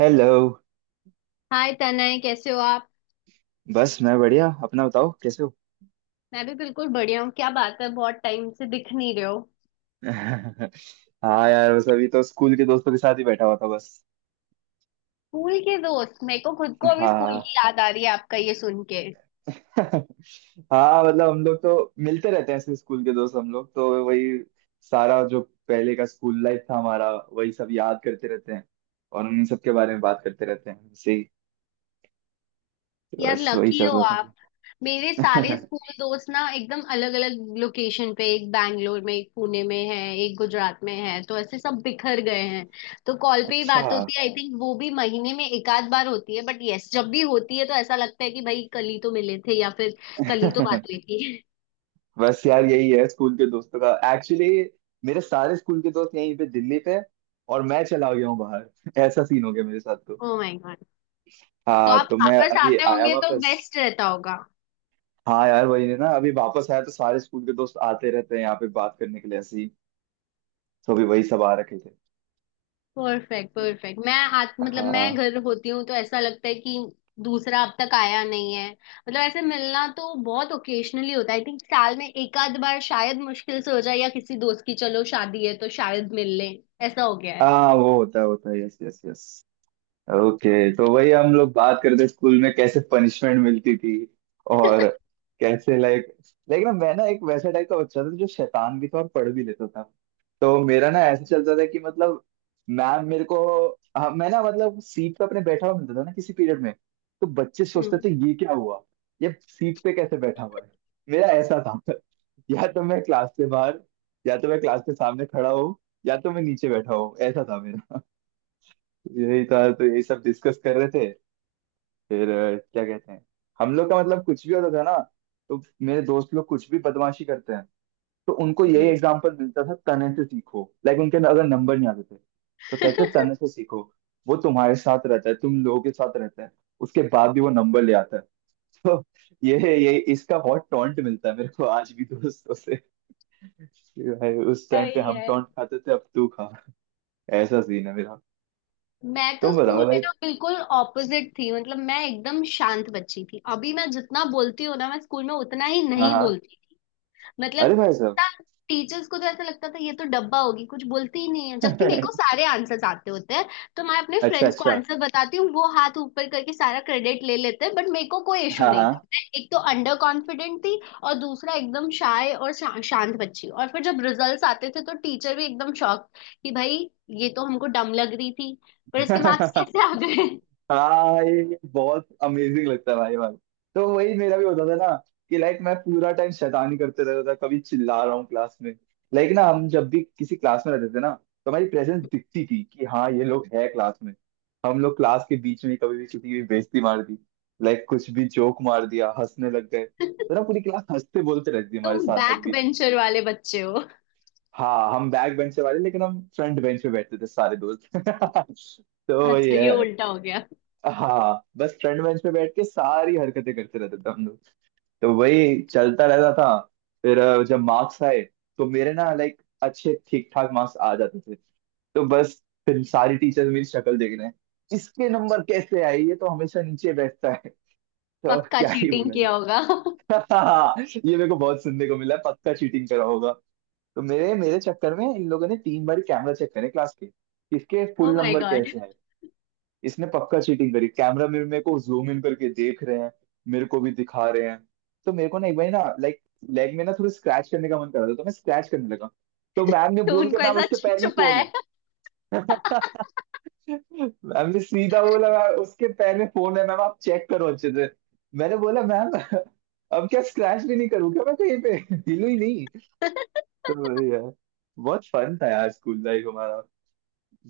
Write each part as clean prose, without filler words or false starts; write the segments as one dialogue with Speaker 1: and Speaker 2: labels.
Speaker 1: Hello.
Speaker 2: Hi Tanay, कैसे हो आप।
Speaker 1: बस मैं बढ़िया, अपना बताओ कैसे हो।
Speaker 2: मैं भी बिल्कुल बढ़िया हूँ। क्या बात है, बहुत टाइम से दिख नहीं रहे हो।
Speaker 1: हाँ यार, बस अभी तो स्कूल के दोस्तों के साथ ही बैठा हुआ था बस।
Speaker 2: स्कूल के दोस्त? मेरे को खुद को अभी स्कूल की
Speaker 1: हाँ।
Speaker 2: याद आ रही है आपका ये सुन के।
Speaker 1: हाँ मतलब हम लोग तो मिलते रहते हैं ऐसे, स्कूल के दोस्त हम लोग तो वही सारा जो पहले का स्कूल लाइफ था हमारा वही सब याद करते रहते हैं और उन सब के बारे में बात करते रहते हैं ऐसे ही। तो
Speaker 2: यार
Speaker 1: बस वही
Speaker 2: लकी
Speaker 1: चल
Speaker 2: हो
Speaker 1: रहा
Speaker 2: आप। मेरे सारे
Speaker 1: था।
Speaker 2: स्कूल दोस्त ना एकदम अलग अलग लोकेशन पे, एक बैंगलोर में, एक पुणे में है, एक गुजरात में है, तो ऐसे सब बिखर गए हैं। तो कॉल पे ही बात
Speaker 1: अच्छा।
Speaker 2: होती है, आई थिंक वो भी महीने में एक आध बार होती है, बट यस जब भी होती है तो ऐसा लगता है कि भाई कल ही तो मिले थे, या फिर कल ही तो बात हुई थी।
Speaker 1: बस यार यही है स्कूल के दोस्तों का एक्चुअली। मेरे सारे स्कूल के दोस्त यहीं पे दिल्ली पे और मैं चला गया हूँ बाहर। ऐसा सीन हो गया मेरे साथ तो।
Speaker 2: ओ माय गॉड। तो
Speaker 1: हाँ
Speaker 2: आप
Speaker 1: तो मैं
Speaker 2: वापस
Speaker 1: अभी
Speaker 2: आते
Speaker 1: आया
Speaker 2: होंगे तो
Speaker 1: वापस।
Speaker 2: बेस्ट रहता होगा।
Speaker 1: हाँ यार वही है ना, अभी वापस आया तो सारे स्कूल के दोस्त आते रहते हैं यहाँ पे बात करने के लिए ऐसे ही। तो अभी वही सब आ रखे थे।
Speaker 2: Perfect perfect. मैं मतलब मैं
Speaker 1: हाँ
Speaker 2: घर होती हूँ तो ऐसा लगता है कि दूसरा अब तक आया नहीं है। मतलब ऐसे मिलना तो बहुत ओकेजनली होता है, आई थिंक साल में एक आध बार शायद मुश्किल से हो जाए, या किसी दोस्त की चलो शादी है तो शायद मिल ले। ऐसा हो गया है।
Speaker 1: हाँ वो होता है होता है, यस यस यस। ओके। तो वही हम लोग बात करते थे स्कूल में कैसे पनिशमेंट मिलती थी और कैसे, लाइक, लेकिन मैं ना एक वैसा टाइप का बच्चा था जो शैतान भी था और पढ़ भी लेता था। तो मेरा ना ऐसे चलता था कि मतलब मैम मेरे को हाँ, मैं ना मतलब सीट पे अपने बैठा हुआ मिलता था ना किसी पीरियड में। तो बच्चे सोचते
Speaker 2: हम्म।
Speaker 1: थे ये क्या हुआ, ये सीट पे कैसे बैठा हुआ है। मेरा ऐसा था। या तो मैं क्लास से बाहर, या तो मैं क्लास के सामने खड़ा हूँ, या तो मैं नीचे बैठा हूँ, ऐसा था मेरा। यही था तो यही सब डिस्कस कर रहे थे। फिर क्या कहते हैं, हम लोग का मतलब कुछ भी होता था ना। तो मेरे दोस्त लोग कुछ भी बदमाशी करते हैं तो उनको यही
Speaker 2: हम्म।
Speaker 1: एग्जाम्पल मिलता था, तने से सीखो। लाइक उनके अगर नंबर नहीं आते थे तो कहते तने से सीखो, वो तुम्हारे साथ रहता है, तुम लोगों के साथ रहता है, उसके बाद भी वो नंबर ले आता है। तो ये ये इसका बहुत टॉन्ट मिलता है मेरे को आज भी दोस्तों से, कि भाई उस टाइम पे
Speaker 2: सही
Speaker 1: हम
Speaker 2: है।
Speaker 1: टॉन्ट खाते थे अब तू खा। ऐसा सीन है मेरा।
Speaker 2: मैं तो
Speaker 1: तुम बताओ
Speaker 2: स्कूल में ना
Speaker 1: लाइक।
Speaker 2: बिल्कुल ऑपोजिट थी। मतलब मैं एकदम शांत बच्ची थी। अभी मैं जितना बोलती हूँ ना, मैं स्कूल में उतना ही
Speaker 1: हाँ
Speaker 2: नहीं
Speaker 1: हाँ।
Speaker 2: बोलती।
Speaker 1: अरे
Speaker 2: मतलब
Speaker 1: भाई
Speaker 2: टीचर्स को तो ऐसा लगता था ये तो डब्बा होगी, कुछ बोलती ही नहीं है, जबकि मेरे को
Speaker 1: साहब।
Speaker 2: सारे आंसर्स आते होते हैं। तो मैं अपने
Speaker 1: अच्छा
Speaker 2: फ्रेंड्स को
Speaker 1: अच्छा।
Speaker 2: आंसर बताती हूँ, वो हाथ ऊपर करके सारा क्रेडिट ले लेते हैं, बट मेरे को कोई इशू
Speaker 1: हाँ
Speaker 2: नहीं था।
Speaker 1: हाँ।
Speaker 2: मैं एक तो अंडर कॉन्फिडेंट थी, और दूसरा एकदम शाय, और शांत बच्ची। और फिर जब रिजल्ट्स आते थे तो टीचर भी एकदम शॉक कि भाई ये तो हमको डम लग रही थी, पर इसके मार्क्स कैसे आ गए।
Speaker 1: हाँ ये बहुत अमेजिंग लगता है भाई भाई। तो वही मेरा भी होता था ना कि लाइक मैं पूरा टाइम शैतानी करते रहता था, कभी चिल्ला रहा हूँ क्लास में। लाइक ना हम जब भी किसी क्लास में रहते थे ना, तो हमारी प्रेजेंस दिखती थी कि हाँ ये लोग है क्लास में। हम लोग क्लास के बीच में कभी भी किसी की भी बेइज्जती मार दी, लाइक कुछ भी जोक मार दिया, हंसने लग गए, तो ना पूरी क्लास हंसते बोलते रहती थी हमारे
Speaker 2: तुम
Speaker 1: साथ जब
Speaker 2: बैक
Speaker 1: भी थी।
Speaker 2: बेंचर वाले बच्चे हो?
Speaker 1: हाँ हम बैक बेंच से वाले लेकिन हम फ्रंट बेंच पे बैठते थे सारे दोस्त। तो
Speaker 2: अच्छा,
Speaker 1: ये
Speaker 2: ये
Speaker 1: है।
Speaker 2: उल्टा हो गया।
Speaker 1: हाँ बस फ्रंट बेंच पे बैठ के सारी हरकतें करते रहते थे हम लोग। तो वही चलता रहता था। फिर जब मार्क्स आए तो मेरे ना लाइक अच्छे ठीक ठाक मार्क्स आ जाते थे। तो बस फिर सारी टीचर्स मेरी शक्ल देख रहे हैं, इसके नंबर कैसे आए, ये तो हमेशा नीचे बैठता है। तो अब
Speaker 2: पक्का
Speaker 1: क्या ही
Speaker 2: चीटिंग
Speaker 1: बोला।
Speaker 2: किया होगा।
Speaker 1: ये मेरे को बहुत सुनने को मिला है, पक्का चीटिंग करा होगा। तो मेरे मेरे चक्कर में इन लोगों ने 3 बार कैमरा चेक करे क्लास के, किसके
Speaker 2: oh
Speaker 1: full
Speaker 2: my
Speaker 1: number
Speaker 2: god.
Speaker 1: कैसे हैं। इसने पक्का चीटिंग करी, कैमरा में मेरे को जूम इन करके देख रहे हैं, मेरे को भी दिखा रहे हैं। तो मेरे को ना एक बार ना लाइक लेग में ना थोड़ी स्क्रैच करने का मन कर रहा था, तो मैं स्क्रैच करने लगा। तो मैम ने
Speaker 2: तो
Speaker 1: बोल के
Speaker 2: उनको
Speaker 1: मैम
Speaker 2: ऐसा
Speaker 1: उसके
Speaker 2: छिप
Speaker 1: पैर में फोन
Speaker 2: छुपाया
Speaker 1: है।
Speaker 2: है।
Speaker 1: मैम ने सीधा बोला, मैम उसके पैर में फोन है मैम, आप चेक करो अच्छे से। मैंने बोला मैम अब क्या स्क्रैच भी नहीं करूँ क्या, मैं कहीं पे हिलू ही नहीं। तो वही यार, बहुत फन था यार स्कूल लाइफ हमारा।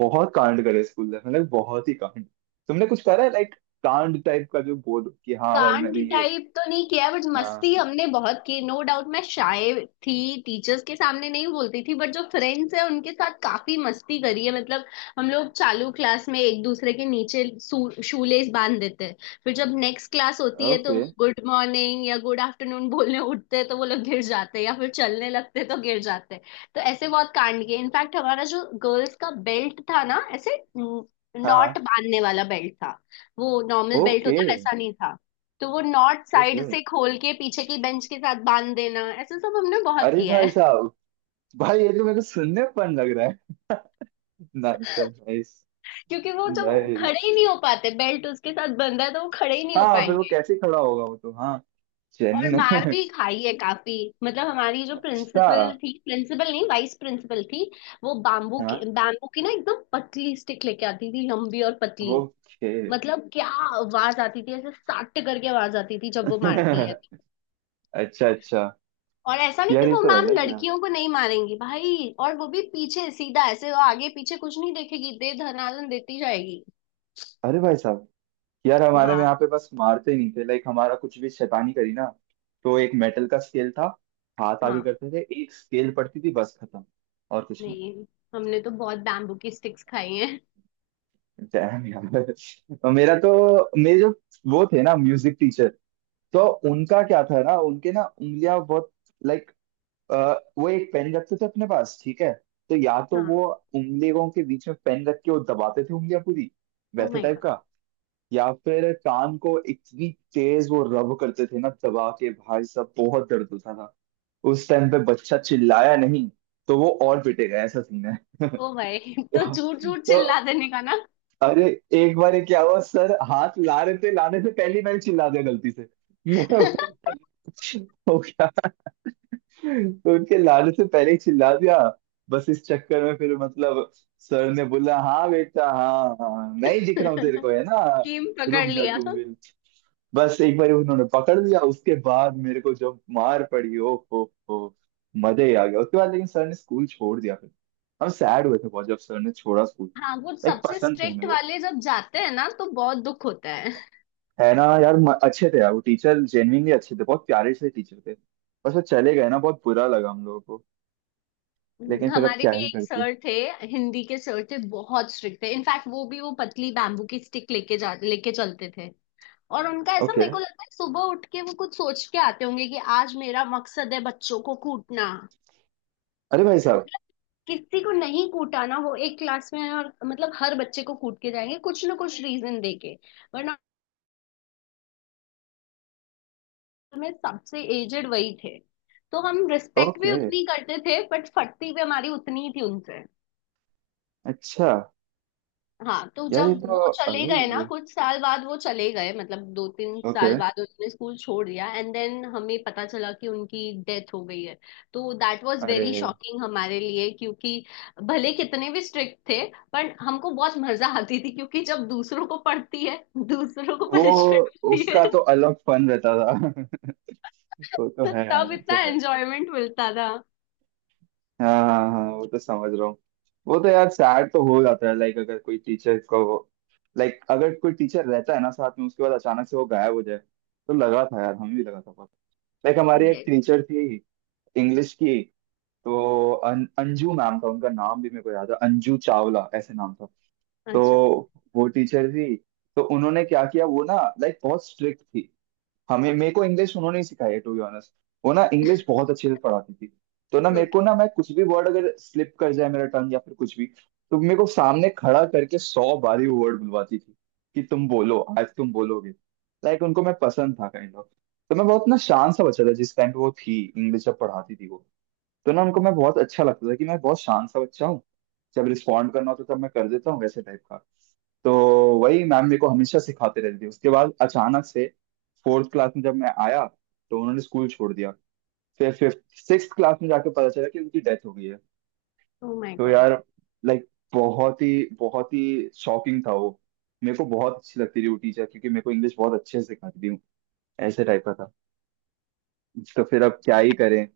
Speaker 1: बहुत कांड करे स्कूल लाइफ, मतलब बहुत ही कांड। तुमने कुछ करा है लाइक कांड टाइप का, जो बोल कि हाँ भाई
Speaker 2: कांड
Speaker 1: मैंने ये।
Speaker 2: टाइप तो नहीं किया, बट
Speaker 1: हाँ।
Speaker 2: मस्ती हमने बहुत की, नो डाउट। मैं शाय थी, टीचर्स के सामने नहीं बोलती थी, बट जो फ्रेंड्स है उनके साथ काफी मस्ती करी है। मतलब हम लोग चालू क्लास में एक दूसरे के नीचे शूलेस बांध देते हैं, फिर जब नेक्स्ट क्लास होती है तो
Speaker 1: ओके।
Speaker 2: वो गुड मॉर्निंग या गुड आफ्टरनून बोलने उठते हैं तो वो लोग गिर जाते हैं, या फिर चलने लगते हैं तो गिर जाते हैं। तो ऐसे बहुत कांड किए। इनफैक्ट हमारा जो गर्ल्स का बेल्ट था ना, ऐसे
Speaker 1: हाँ
Speaker 2: नॉट
Speaker 1: हाँ।
Speaker 2: बांधने वाला बेल्ट था। वो नॉर्मल बेल्ट
Speaker 1: ओके।
Speaker 2: होता है, वैसा नहीं था। तो वो नॉट साइड
Speaker 1: ओके।
Speaker 2: से खोल के पीछे की बेंच के साथ बांध देना, ऐसा सब हमने बहुत
Speaker 1: अरे
Speaker 2: किया
Speaker 1: भाई
Speaker 2: है।
Speaker 1: साहब। भाई ये तो मेरे को सुनने में fun लग रहा है। नाइस सर,
Speaker 2: क्योंकि वो जब
Speaker 1: नाइस।
Speaker 2: खड़े ही नहीं हो पाते, बेल्ट उसके साथ बंधा है तो वो खड़े ही नहीं हो
Speaker 1: हाँ फिर वो
Speaker 2: पाएंगे।
Speaker 1: कैसे खड़ा होगा वो, तो हाँ
Speaker 2: और
Speaker 1: जेन्युइन
Speaker 2: मार
Speaker 1: है।
Speaker 2: भी खाई है काफी। मतलब हमारी जो
Speaker 1: अच्छा।
Speaker 2: प्रिंसिपल थी, प्रिंसिपल नहीं वाइस प्रिंसिपल थी, वो बाम्बू के,
Speaker 1: हाँ
Speaker 2: बाम्बू की ना एकदम पतली स्टिक लेके आती थी, लंबी और पतली।
Speaker 1: ओके।
Speaker 2: मतलब क्या आवाज आती थी ऐसे, सट करके आवाज आती थी जब वो मारती है।
Speaker 1: अच्छा अच्छा।
Speaker 2: और ऐसा नहीं
Speaker 1: यार
Speaker 2: कि
Speaker 1: ये
Speaker 2: वो
Speaker 1: तो
Speaker 2: मैम
Speaker 1: अलग ही यार।
Speaker 2: लड़कियों को नहीं मारेंगी भाई, और वो भी पीछे सीधा ऐसे, वो आगे पीछे कुछ नहीं देखेगी, दे धनादन देती जाएगी।
Speaker 1: अरे भाई साहब। यार हमारे में
Speaker 2: हाँ,
Speaker 1: यहाँ पे बस मारते ही नहीं थे, लाइक हमारा कुछ भी शैतानी करी ना, तो एक मेटल का स्केल था, हाथ आगे
Speaker 2: हाँ।
Speaker 1: करते थे, एक स्केल पड़ती थी बस खत्म, और कुछ नहीं।
Speaker 2: नहीं, हमने तो बहुत बैम्बू की स्टिक्स खाई हैं।
Speaker 1: Damn यार। और मेरा तो मेरे जो वो थे ना म्यूजिक टीचर, तो उनका क्या था ना उनके ना उंगलियां बहुत, लाइक अ, वो एक पेन रखते थे अपने पास ठीक है। तो या तो
Speaker 2: हाँ।
Speaker 1: वो उंगलियों के बीच में पेन रख के वो दबाते थे उंगलियां पूरी,
Speaker 2: ओ
Speaker 1: वैसे
Speaker 2: माय
Speaker 1: टाइप
Speaker 2: गॉड।
Speaker 1: का। या फिर कान को इतनी तेज वो रब करते थे ना दबा के, भाई साहब बहुत दर्द होता था। उस टाइम पे बच्चा चिल्लाया नहीं तो वो और पिटेगा, ऐसा सीन है।
Speaker 2: ओ भाई। तो
Speaker 1: तो,
Speaker 2: झूठ झूठ
Speaker 1: तो
Speaker 2: चिल्ला देने का ना।
Speaker 1: अरे एक बार ये क्या हुआ, सर हाथ ला रहे थे, लाने से पहले ही मैंने चिल्ला दिया गलती से। मेरा हो गया। तो उनके लाने से पहले ही चिल्ला दिया। बस इस चक्कर में फिर मतलब सर ने बोला, हाँ बेटा हाँ हाँ मैं ही दिख रहा हूँ तेरे को है ना,
Speaker 2: स्कीम पकड़
Speaker 1: रुक जा
Speaker 2: लिया।
Speaker 1: तू भी। बस एक बार उन्होंने पकड़ लिया, उसके बाद मेरे को जब मार पड़ी ओ हो, मजे ही आ गया। उसके बाद लेकिन सर ने स्कूल छोड़ दिया फिर। हम सैड हुए थे बहुत जब सर ने छोड़ा स्कूल।
Speaker 2: हाँ, वो
Speaker 1: लाइक
Speaker 2: सबसे
Speaker 1: पसंद थे हमें
Speaker 2: स्ट्रिक्ट
Speaker 1: वो।
Speaker 2: वाले जब जाते हैं ना तो बहुत दुख होता है।
Speaker 1: है ना यार, अच्छे थे यार वो टीचर, जेन्युइनली अच्छे थे, बहुत प्यारे से टीचर थे। बस वो चले गए ना, बहुत बुरा लगा हम लोगों को। लेकिन फिर अब
Speaker 2: हमारे
Speaker 1: क्या
Speaker 2: भी
Speaker 1: ही
Speaker 2: एक
Speaker 1: करते।
Speaker 2: सर थे, हिंदी के सर थे, बहुत स्ट्रिक्ट थे। इनफैक्ट वो भी वो पतली बैम्बू की स्टिक लेके जा लेके चलते थे। और उनका ऐसा
Speaker 1: ओके।
Speaker 2: मेरे को लगता है, सुबह उठ के वो कुछ सोच के आते होंगे कि आज मेरा मकसद है बच्चों को कूटना।
Speaker 1: अरे भाई साहब।
Speaker 2: किसी को नहीं कूटा ना वो एक क्लास में है, और मतलब हर बच्चे को कूट के जाएंगे कुछ ना कुछ रीजन देके। वरना में सबसे एजेड वही थे, तो हम रिस्पेक्ट भी
Speaker 1: ओके।
Speaker 2: उतनी करते थे बट फटती भी हमारी उतनी ही थी उनसे।
Speaker 1: अच्छा।
Speaker 2: हाँ, तो
Speaker 1: यार ये
Speaker 2: जब
Speaker 1: तो
Speaker 2: वो चले
Speaker 1: अलग ही
Speaker 2: गए ना,
Speaker 1: भाई।
Speaker 2: कुछ साल बाद वो चले गए, मतलब दो तीन
Speaker 1: ओके।
Speaker 2: साल बाद उन्होंने स्कूल छोड़ दिया, एंड देन हमें पता चला कि उनकी डेथ हो गई है। तो दैट वाज
Speaker 1: अरे
Speaker 2: वेरी शॉकिंग हमारे लिए, क्योंकि भले कितने भी स्ट्रिक्ट थे, पर हमको बहुत मजा आती थी क्योंकि जब दूसरों को पड़ती है, दूसरों को
Speaker 1: वो,
Speaker 2: पनिशमेंट मिलती है।
Speaker 1: उसका तो अलग फन रहता था। वो तो
Speaker 2: तो
Speaker 1: है
Speaker 2: तब
Speaker 1: यार, वो
Speaker 2: इतना
Speaker 1: तो है।
Speaker 2: एंजॉयमेंट मिलता था।
Speaker 1: हाँ हाँ हाँ वो तो समझ रहा हूँ। वो तो यार सैड तो हो जाता है, लाइक अगर कोई टीचर को, लाइक अगर कोई टीचर रहता है ना साथ में, उसके बाद अचानक से वो गायब हो जाए तो लगा था यार, हमें भी लगा था बहुत। लाइक हमारी एक
Speaker 2: यस।
Speaker 1: टीचर थी इंग्लिश की। तो अंजू मैम था उनका, नाम भी मेरे को याद है, अंजू चावला ऐसे नाम था।
Speaker 2: अच्छा।
Speaker 1: तो वो टीचर थी, तो उन्होंने क्या किया वो ना, लाइक बहुत स्ट्रिक्ट थी। हमें मेरे को इंग्लिश उन्होंने ही सिखाई है टू बी ऑनेस्ट। वो ना इंग्लिश बहुत अच्छे से पढ़ाती थी। तो ना मेरे को ना,
Speaker 2: ओके।
Speaker 1: मैं कुछ भी वर्ड अगर स्लिप कर जाए मेरा टंग या फिर कुछ भी, तो मेरे को सामने खड़ा करके 100 बारी वो वर्ड बुलवाती थी, कि तुम बोलो आज तुम बोलोगे। लाइक उनको मैं पसंद था काइंड ऑफ। तो मैं बहुत ना शांत सा बच्चा था जिस टाइम पे वो थी, इंग्लिश जब पढ़ाती थी वो। तो ना उनको मैं बहुत अच्छा लगता था कि मैं बहुत शांत सा बच्चा हूँ, जब रिस्पॉन्ड करना होता है तब मैं कर देता हूँ, वैसे टाइप का। तो वही मैम मेरे को हमेशा सिखाते रहती थी, उसके बाद अचानक से फोर्थ क्लास में जब मैं आया, तो उन्होंने स्कूल छोड़ दिया। फिर फिफ्थ सिक्स क्लास में जाके पता चला कि उनकी डेथ हो गई है।
Speaker 2: ओ माय
Speaker 1: तो
Speaker 2: गॉड।
Speaker 1: यार, लाइक बहुत ही बहुत ही शॉकिंग था वो। मेरे को बहुत अच्छी लगती थी वो टीचर, क्योंकि मेरे को इंग्लिश बहुत अच्छे से सिखाती थी, ऐसे टाइप का था। तो फिर अब क्या ही करें।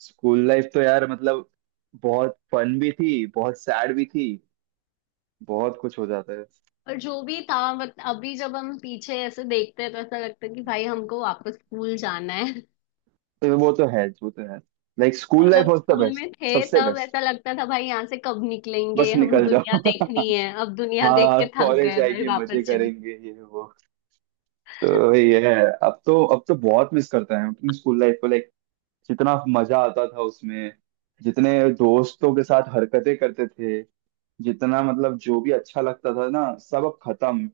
Speaker 1: स्कूल लाइफ तो यार मतलब बहुत फन भी थी बहुत सैड भी थी, बहुत कुछ हो जाता है।
Speaker 2: और जो भी था, बट अभी जब हम पीछे ऐसे देखते हैं तो ऐसा लगता है कि भाई हमको वापस स्कूल जाना है।
Speaker 1: तो वो तो है वो तो है, लाइक
Speaker 2: और
Speaker 1: स्कूल लाइफ
Speaker 2: जब
Speaker 1: वाज द
Speaker 2: स्कूल
Speaker 1: बेस्ट,
Speaker 2: में थे
Speaker 1: सबसे
Speaker 2: तब
Speaker 1: बेस्ट।
Speaker 2: ऐसा लगता था भाई यहाँ से कब निकलेंगे,
Speaker 1: बस
Speaker 2: हम
Speaker 1: निकल
Speaker 2: दुनिया
Speaker 1: जाओ।
Speaker 2: देखनी है। अब दुनिया देख के
Speaker 1: हाँ
Speaker 2: थक
Speaker 1: कॉलेज
Speaker 2: गए भाई,
Speaker 1: आएंगे मजे
Speaker 2: वापस चले।
Speaker 1: करेंगे ये वो। तो ये है। अब तो बहुत मिस करता है अपने स्कूल लाइफ को, लाइक जितना मजा आता था उसमें, जितने दोस्तों के साथ हरकतें करते थे, जितना मतलब जो भी अच्छा लगता था ना, सब अब खत्म।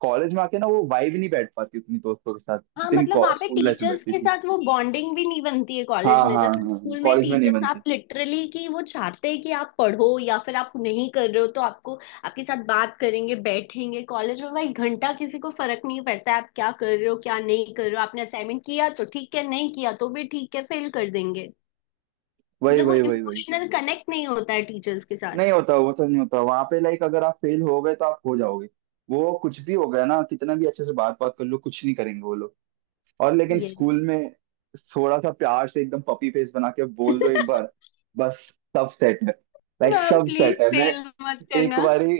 Speaker 1: कॉलेज में आके ना वो वाइब नहीं बैठ पाती उतनी दोस्तों के साथ
Speaker 2: हाँ,
Speaker 1: जितनी
Speaker 2: मतलब वहाँ पे
Speaker 1: स्कूल लाइफ में
Speaker 2: टीचर्स
Speaker 1: बैठती
Speaker 2: के
Speaker 1: थी।
Speaker 2: साथ वो बॉन्डिंग भी नहीं बनती है
Speaker 1: हाँ
Speaker 2: कॉलेज में।
Speaker 1: हाँ
Speaker 2: जैसे
Speaker 1: हाँ
Speaker 2: स्कूल में
Speaker 1: कॉलेज में नहीं
Speaker 2: टीचर्स आप
Speaker 1: बनती।
Speaker 2: लिटरली, कि वो चाहते हैं कि आप पढ़ो, या फिर आप नहीं कर रहे हो तो आपको, आपके साथ बात करेंगे, बैठेंगे। कॉलेज में भाई घंटा किसी को फर्क नहीं पड़ता है आप क्या कर रहे हो, क्या नहीं कर रहे हो। आपने असाइनमेंट किया तो ठीक है, नहीं किया तो भी ठीक है, फेल कर देंगे।
Speaker 1: वही
Speaker 2: मतलब वो
Speaker 1: वही वही वही।
Speaker 2: इमोशनल कनेक्ट नहीं होता है टीचर्स के साथ।
Speaker 1: नहीं होता वो तो नहीं होता वहां पे, लाइक अगर आप फेल हो गए तो आप हो जाओगे। वो कुछ भी हो गया ना, कितना भी अच्छे से बात बात कर लो, कुछ नहीं करेंगे वो लोग। और लेकिन
Speaker 2: ये।
Speaker 1: स्कूल में थोड़ा सा प्यार से एकदम पपी फेस बना के बोल दो एक बार, बस सब सेट है। लाइक
Speaker 2: मैम
Speaker 1: सब
Speaker 2: प्लीज
Speaker 1: सेट है। मैं
Speaker 2: फेल मत
Speaker 1: एक
Speaker 2: करना।
Speaker 1: बारी,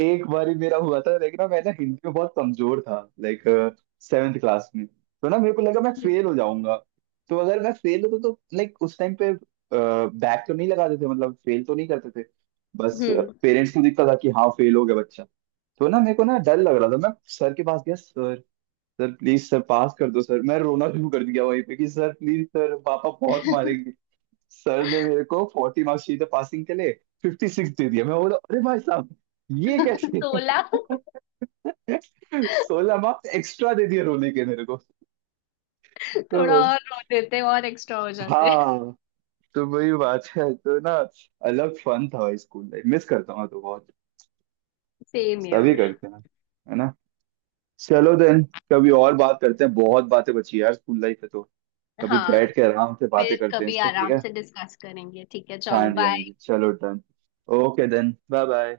Speaker 1: एक बारी मेरा हुआ था, लेकिन ना मैं ना हिंदी में बहुत कमजोर था लाइक। सेवेंथ क्लास में तो ना मेरे को लगा मैं फेल हो जाऊंगा। तो अगर मैं फेल होता तो लाइक उस टाइम पे बैक तो नहीं लगाते थे, मतलब फेल तो नहीं करते थे बस,
Speaker 2: हम्म।
Speaker 1: पेरेंट्स को दिखता था कि हाँ फेल हो गया बच्चा। तो ना मेरे को ना डर लग रहा था। मैं सर के पास गया, sir sir please sir pass कर दो सर, मैं रोना शुरू कर दिया वहीं पे कि सर प्लीज सर पापा बहुत मारेंगे। सर ने, मेरे को 40 मार्क्स चाहिए था पासिंग के लिए, 56 दे दिया। मैं बोला अरे भाई साहब ये कैसे।
Speaker 2: 16?
Speaker 1: 16 मार्क्स एक्स्ट्रा दे दिए रोने के मेरे को।
Speaker 2: थोड़ा
Speaker 1: तो
Speaker 2: और रो देते और एक्स्ट्रा हो जाते।
Speaker 1: हाँ, तो वही बात है तो ना, अलग फन था स्कूल लाइफ, मिस करता हूँ तो बहुत।
Speaker 2: सेम
Speaker 1: सभी
Speaker 2: ईयर।
Speaker 1: करते हैं, है ना। चलो देन, कभी और बात करते हैं, बहुत बातें बची यार स्कूल लाइफ है तो। कभी
Speaker 2: हाँ,
Speaker 1: बैठ के आराम से बातें
Speaker 2: फिर
Speaker 1: करते हैं
Speaker 2: कभी
Speaker 1: इस पे, ठीक
Speaker 2: आराम
Speaker 1: है।
Speaker 2: से डिस्कस करेंगे। ठीक है,
Speaker 1: हाँ
Speaker 2: चलो
Speaker 1: जी हाँ
Speaker 2: बाय।
Speaker 1: जी चलो done. Okay then bye bye.